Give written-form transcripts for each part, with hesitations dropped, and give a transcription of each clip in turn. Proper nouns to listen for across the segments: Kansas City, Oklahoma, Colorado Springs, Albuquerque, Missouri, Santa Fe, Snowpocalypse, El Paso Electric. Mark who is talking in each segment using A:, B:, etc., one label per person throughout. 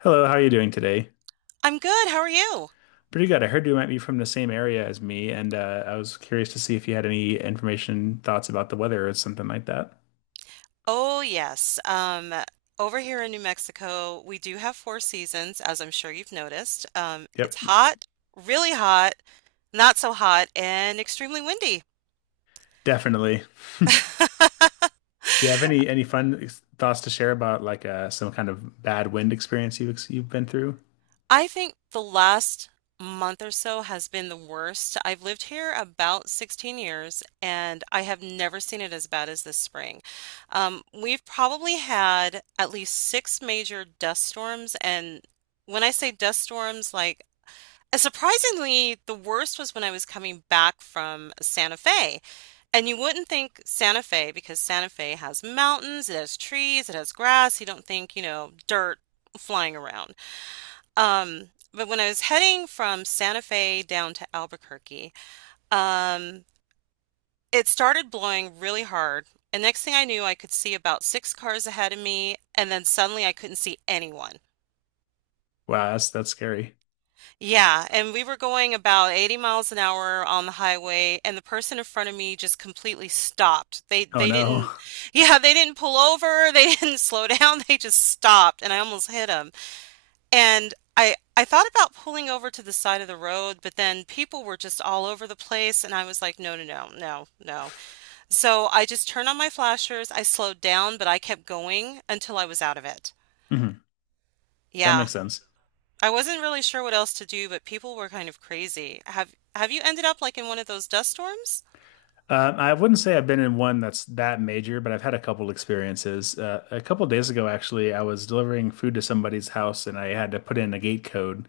A: Hello, how are you doing today?
B: I'm good. How are you?
A: Pretty good. I heard you might be from the same area as me, and I was curious to see if you had any information, thoughts about the weather or something like that.
B: Oh, yes. Over here in New Mexico, we do have four seasons, as I'm sure you've noticed. It's
A: Yep,
B: hot, really hot, not so hot, and extremely windy.
A: definitely. Do you have any fun thoughts to share about some kind of bad wind experience you've you've been through?
B: I think the last month or so has been the worst. I've lived here about 16 years, and I have never seen it as bad as this spring. We've probably had at least six major dust storms, and when I say dust storms, like surprisingly, the worst was when I was coming back from Santa Fe. And you wouldn't think Santa Fe, because Santa Fe has mountains, it has trees, it has grass. You don't think, dirt flying around. But when I was heading from Santa Fe down to Albuquerque, um, it started blowing really hard. And next thing I knew, I could see about six cars ahead of me, and then suddenly I couldn't see anyone.
A: Wow, that's scary.
B: Yeah, and we were going about 80 miles an hour on the highway, and the person in front of me just completely stopped. They
A: Oh
B: they
A: no.
B: didn't, yeah, they didn't pull over, they didn't slow down, they just stopped, and I almost hit them. And I thought about pulling over to the side of the road, but then people were just all over the place, and I was like, no, no, no, no, no. So I just turned on my flashers, I slowed down, but I kept going until I was out of it.
A: Mhm. That
B: Yeah,
A: makes sense.
B: I wasn't really sure what else to do, but people were kind of crazy. Have you ended up like in one of those dust storms?
A: I wouldn't say I've been in one that's that major, but I've had a couple experiences. A couple days ago, actually, I was delivering food to somebody's house, and I had to put in a gate code.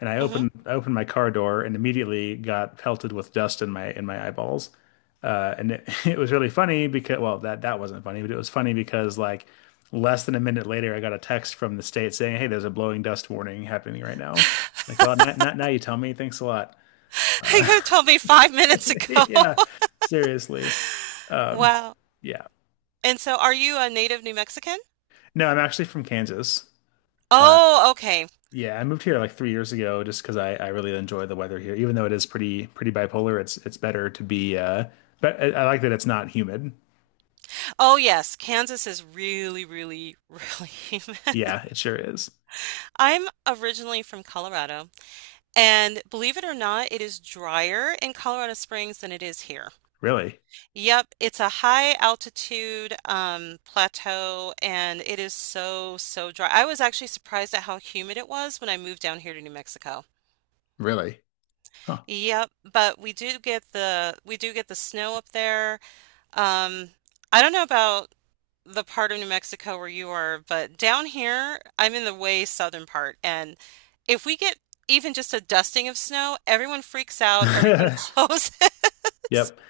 A: And
B: Hmm.
A: I opened my car door and immediately got pelted with dust in my eyeballs. It was really funny because well, that wasn't funny, but it was funny because like less than a minute later, I got a text from the state saying, "Hey, there's a blowing dust warning happening right now." Like, well, not now you tell me. Thanks a lot. Uh,
B: You told me 5 minutes ago.
A: yeah, seriously. Um,
B: Wow.
A: yeah.
B: And so are you a native New Mexican?
A: No, I'm actually from Kansas. Uh,
B: Oh, okay.
A: yeah, I moved here like 3 years ago just because I really enjoy the weather here. Even though it is pretty bipolar, it's better to be but I like that it's not humid.
B: Oh, yes. Kansas is really, really, really.
A: Yeah, it sure is.
B: I'm originally from Colorado, and believe it or not, it is drier in Colorado Springs than it is here.
A: Really?
B: Yep, it's a high altitude plateau, and it is so, so dry. I was actually surprised at how humid it was when I moved down here to New Mexico.
A: Really? Huh.
B: Yep, but we do get the snow up there. Um, I don't know about the part of New Mexico where you are, but down here, I'm in the way southern part, and if we get even just a dusting of snow, everyone freaks out, everything closes.
A: Yep.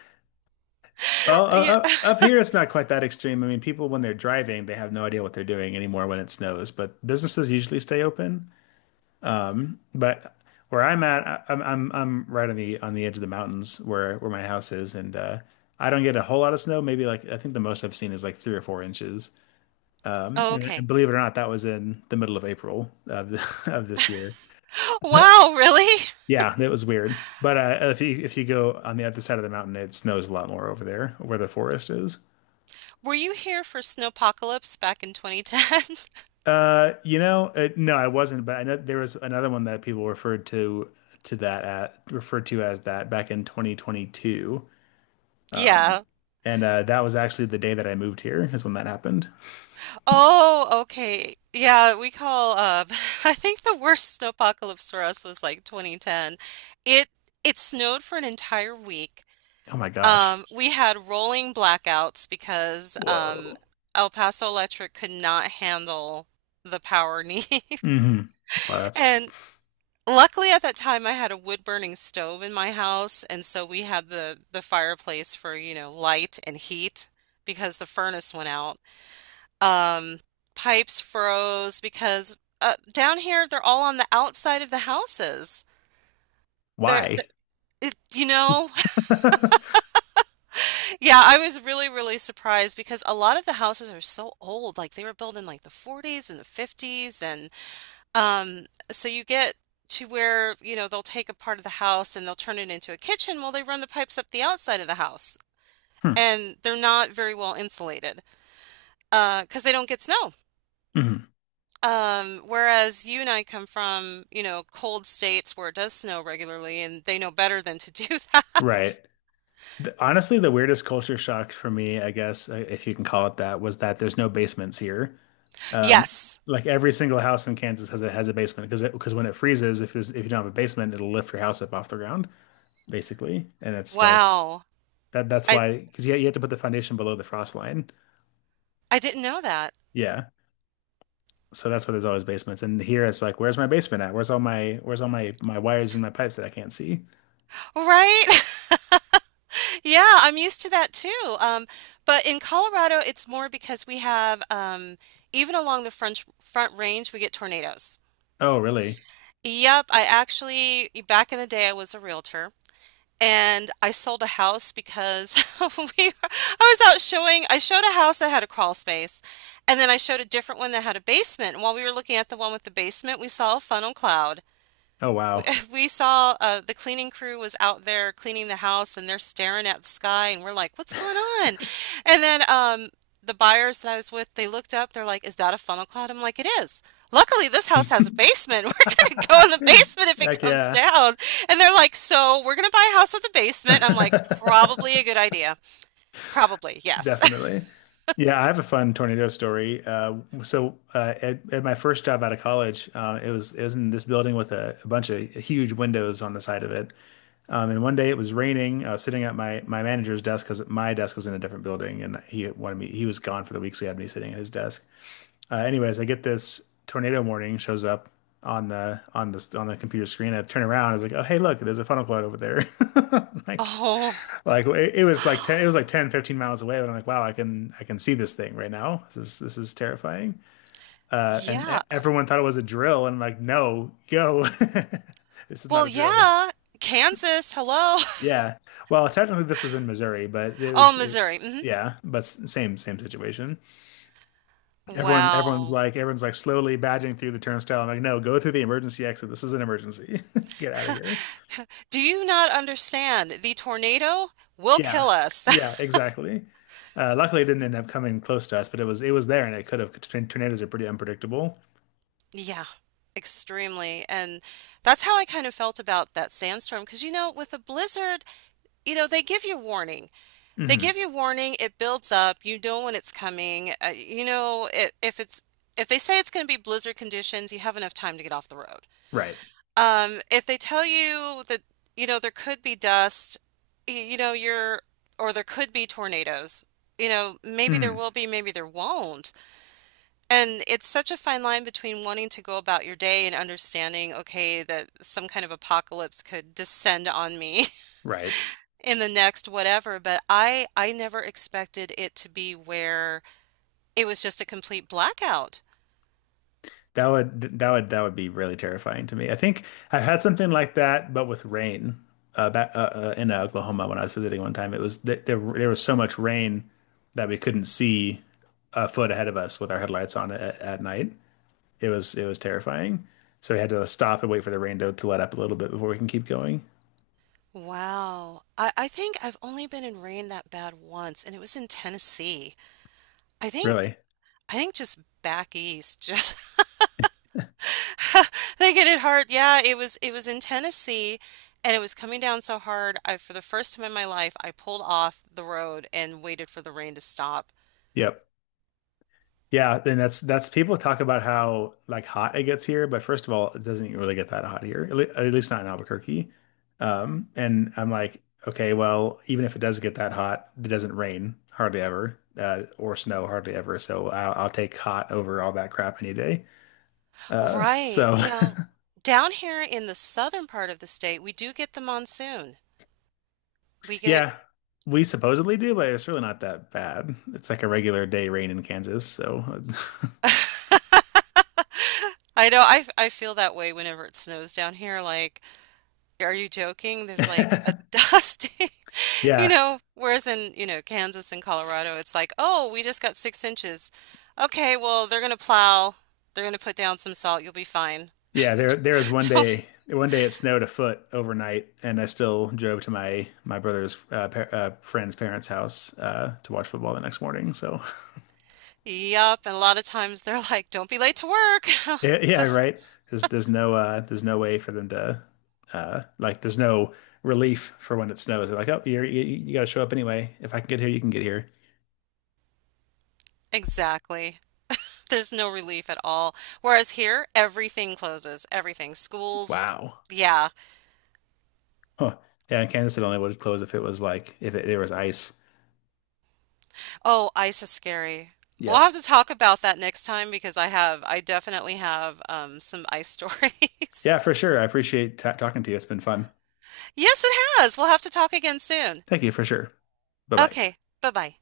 A: Well,
B: Yeah.
A: up here it's not quite that extreme. I mean, people when they're driving, they have no idea what they're doing anymore when it snows, but businesses usually stay open. But where I'm at, I'm right on the edge of the mountains where my house is, and I don't get a whole lot of snow. Maybe like I think the most I've seen is like 3 or 4 inches. Um,
B: Oh,
A: and, and
B: okay.
A: believe it or not, that was in the middle of April of this year.
B: Wow, really?
A: Yeah, that was weird. But if you go on the other side of the mountain, it snows a lot more over there where the forest is.
B: Were you here for Snowpocalypse back in 2010?
A: No, I wasn't, but I know there was another one that people referred to as that back in 2022. Um,
B: Yeah.
A: and that was actually the day that I moved here is when that happened.
B: Oh, okay. Yeah, we call I think the worst snowpocalypse for us was like 2010. It it snowed for an entire week.
A: Oh my gosh.
B: We had rolling blackouts because
A: Whoa.
B: El Paso Electric could not handle the power needs.
A: Hmm. Wow, that's
B: And luckily, at that time, I had a wood burning stove in my house, and so we had the fireplace for, light and heat, because the furnace went out. Um, Pipes froze because down here they're all on the outside of the houses. They're,
A: why.
B: it, yeah, I was really, really surprised because a lot of the houses are so old. Like they were built in like the 40s and the 50s, and so you get to where, they'll take a part of the house and they'll turn it into a kitchen. Well, they run the pipes up the outside of the house,
A: Hmm.
B: and they're not very well insulated, because they don't get snow.
A: Mhm.
B: Whereas you and I come from, cold states where it does snow regularly and they know better than to do that.
A: Right. The- honestly, the weirdest culture shock for me, I guess, if you can call it that, was that there's no basements here. Um,
B: Yes.
A: like every single house in Kansas has a basement because when it freezes, if you don't have a basement, it'll lift your house up off the ground basically, and it's like
B: Wow.
A: that. That's
B: I
A: why, because you have to put the foundation below the frost line.
B: I didn't know that.
A: Yeah. So that's why there's always basements. And here it's like, where's my basement at? Where's all my wires and my pipes that I can't see?
B: Right? Yeah, I'm used to that too. But in Colorado, it's more because we have even along the front range, we get tornadoes.
A: Oh, really?
B: Yep, I actually back in the day I was a realtor, and I sold a house because we I was out showing I showed a house that had a crawl space, and then I showed a different one that had a basement. And while we were looking at the one with the basement, we saw a funnel cloud.
A: Oh,
B: We
A: wow.
B: We saw the cleaning crew was out there cleaning the house, and they're staring at the sky, and we're like, what's going on? And then the buyers that I was with, they looked up, they're like, is that a funnel cloud? I'm like, it is. Luckily, this house has a basement. We're going to go in the basement if it
A: Heck
B: comes
A: yeah.
B: down. And they're like, so we're going to buy a house with a basement. I'm like, probably a good idea. Probably, yes.
A: Definitely. Yeah, I have a fun tornado story. At my first job out of college, it was in this building with a bunch of huge windows on the side of it. And One day it was raining. I was sitting at my manager's desk because my desk was in a different building, and he wanted me. He was gone for the week, so he had me sitting at his desk. Anyways, I get this tornado warning shows up on the computer screen. I turn around, I was like, "Oh, hey, look, there's a funnel cloud over there." Like,
B: Oh,
A: it was like 10 it was like 10, 15 miles away, but I'm like, "Wow, I can see this thing right now. This is terrifying."
B: yeah.
A: Everyone thought it was a drill, and I'm like, "No, go. This is not
B: Well,
A: a drill."
B: yeah. Kansas, hello.
A: Yeah. Well, technically this was in Missouri, but it
B: Oh,
A: was
B: Missouri. Hmm.
A: yeah, but same situation.
B: Wow.
A: Everyone's like slowly badging through the turnstile. I'm like, no, go through the emergency exit. This is an emergency. Get out of here.
B: Do you not understand? The tornado will
A: Yeah,
B: kill
A: yeah,
B: us.
A: exactly. Luckily, it didn't end up coming close to us, but it was there, and it could have. Tornadoes are pretty unpredictable.
B: Yeah, extremely. And that's how I kind of felt about that sandstorm. Because, with a blizzard, they give you warning. They give
A: Hmm.
B: you warning. It builds up. You know when it's coming. You know, I if it's, if they say it's going to be blizzard conditions, you have enough time to get off the road.
A: Right.
B: If they tell you that, there could be dust, y- you know, you're, or there could be tornadoes, maybe there
A: Hmm.
B: will be, maybe there won't. And it's such a fine line between wanting to go about your day and understanding, okay, that some kind of apocalypse could descend on me
A: Right.
B: in the next whatever, but I never expected it to be where it was just a complete blackout.
A: That would be really terrifying to me. I think I've had something like that, but with rain back in Oklahoma when I was visiting one time. It was th there was so much rain that we couldn't see a foot ahead of us with our headlights on at night. It was terrifying. So we had to stop and wait for the rain to let up a little bit before we can keep going.
B: Wow. I think I've only been in rain that bad once, and it was in Tennessee. I think
A: Really?
B: I think just back east, just they get it hard. Yeah, it was in Tennessee, and it was coming down so hard. I For the first time in my life, I pulled off the road and waited for the rain to stop.
A: Yep. Yeah, then that's people talk about how like hot it gets here, but first of all, it doesn't really get that hot here, at least not in Albuquerque. And I'm like, okay, well, even if it does get that hot, it doesn't rain hardly ever, or snow hardly ever. So I'll take hot over all that crap any day. Uh,
B: Right.
A: so
B: Now, down here in the southern part of the state, we do get the monsoon. We get.
A: yeah, we supposedly do, but it's really not that bad. It's like a regular day rain in Kansas. So
B: I know, I feel that way whenever it snows down here. Like, are you joking? There's like a dusting.
A: yeah.
B: Whereas in, Kansas and Colorado, it's like, oh, we just got 6 inches. Okay, well, they're going to plow. They're going to put down some salt. You'll be fine.
A: Yeah, there was
B: Don't,
A: one day it snowed a foot overnight, and I still drove to my brother's par friend's parents' house to watch football the next morning. So
B: yup. And a lot of times they're like, don't be late to work.
A: yeah,
B: It
A: yeah,
B: just,
A: right. There's no there's no way for them to like there's no relief for when it snows. They're like, oh, you got to show up anyway. If I can get here, you can get here.
B: exactly. There's no relief at all. Whereas here, everything closes, everything. Schools,
A: Wow.
B: yeah.
A: Huh. Yeah, and Kansas City only would close if it was like if it, there was ice.
B: Oh, ice is scary. We'll
A: Yep.
B: have to talk about that next time because I definitely have some ice stories.
A: Yeah, for sure. I appreciate ta talking to you. It's been fun.
B: Yes, it has. We'll have to talk again soon.
A: Thank you for sure. Bye bye.
B: Okay, bye bye.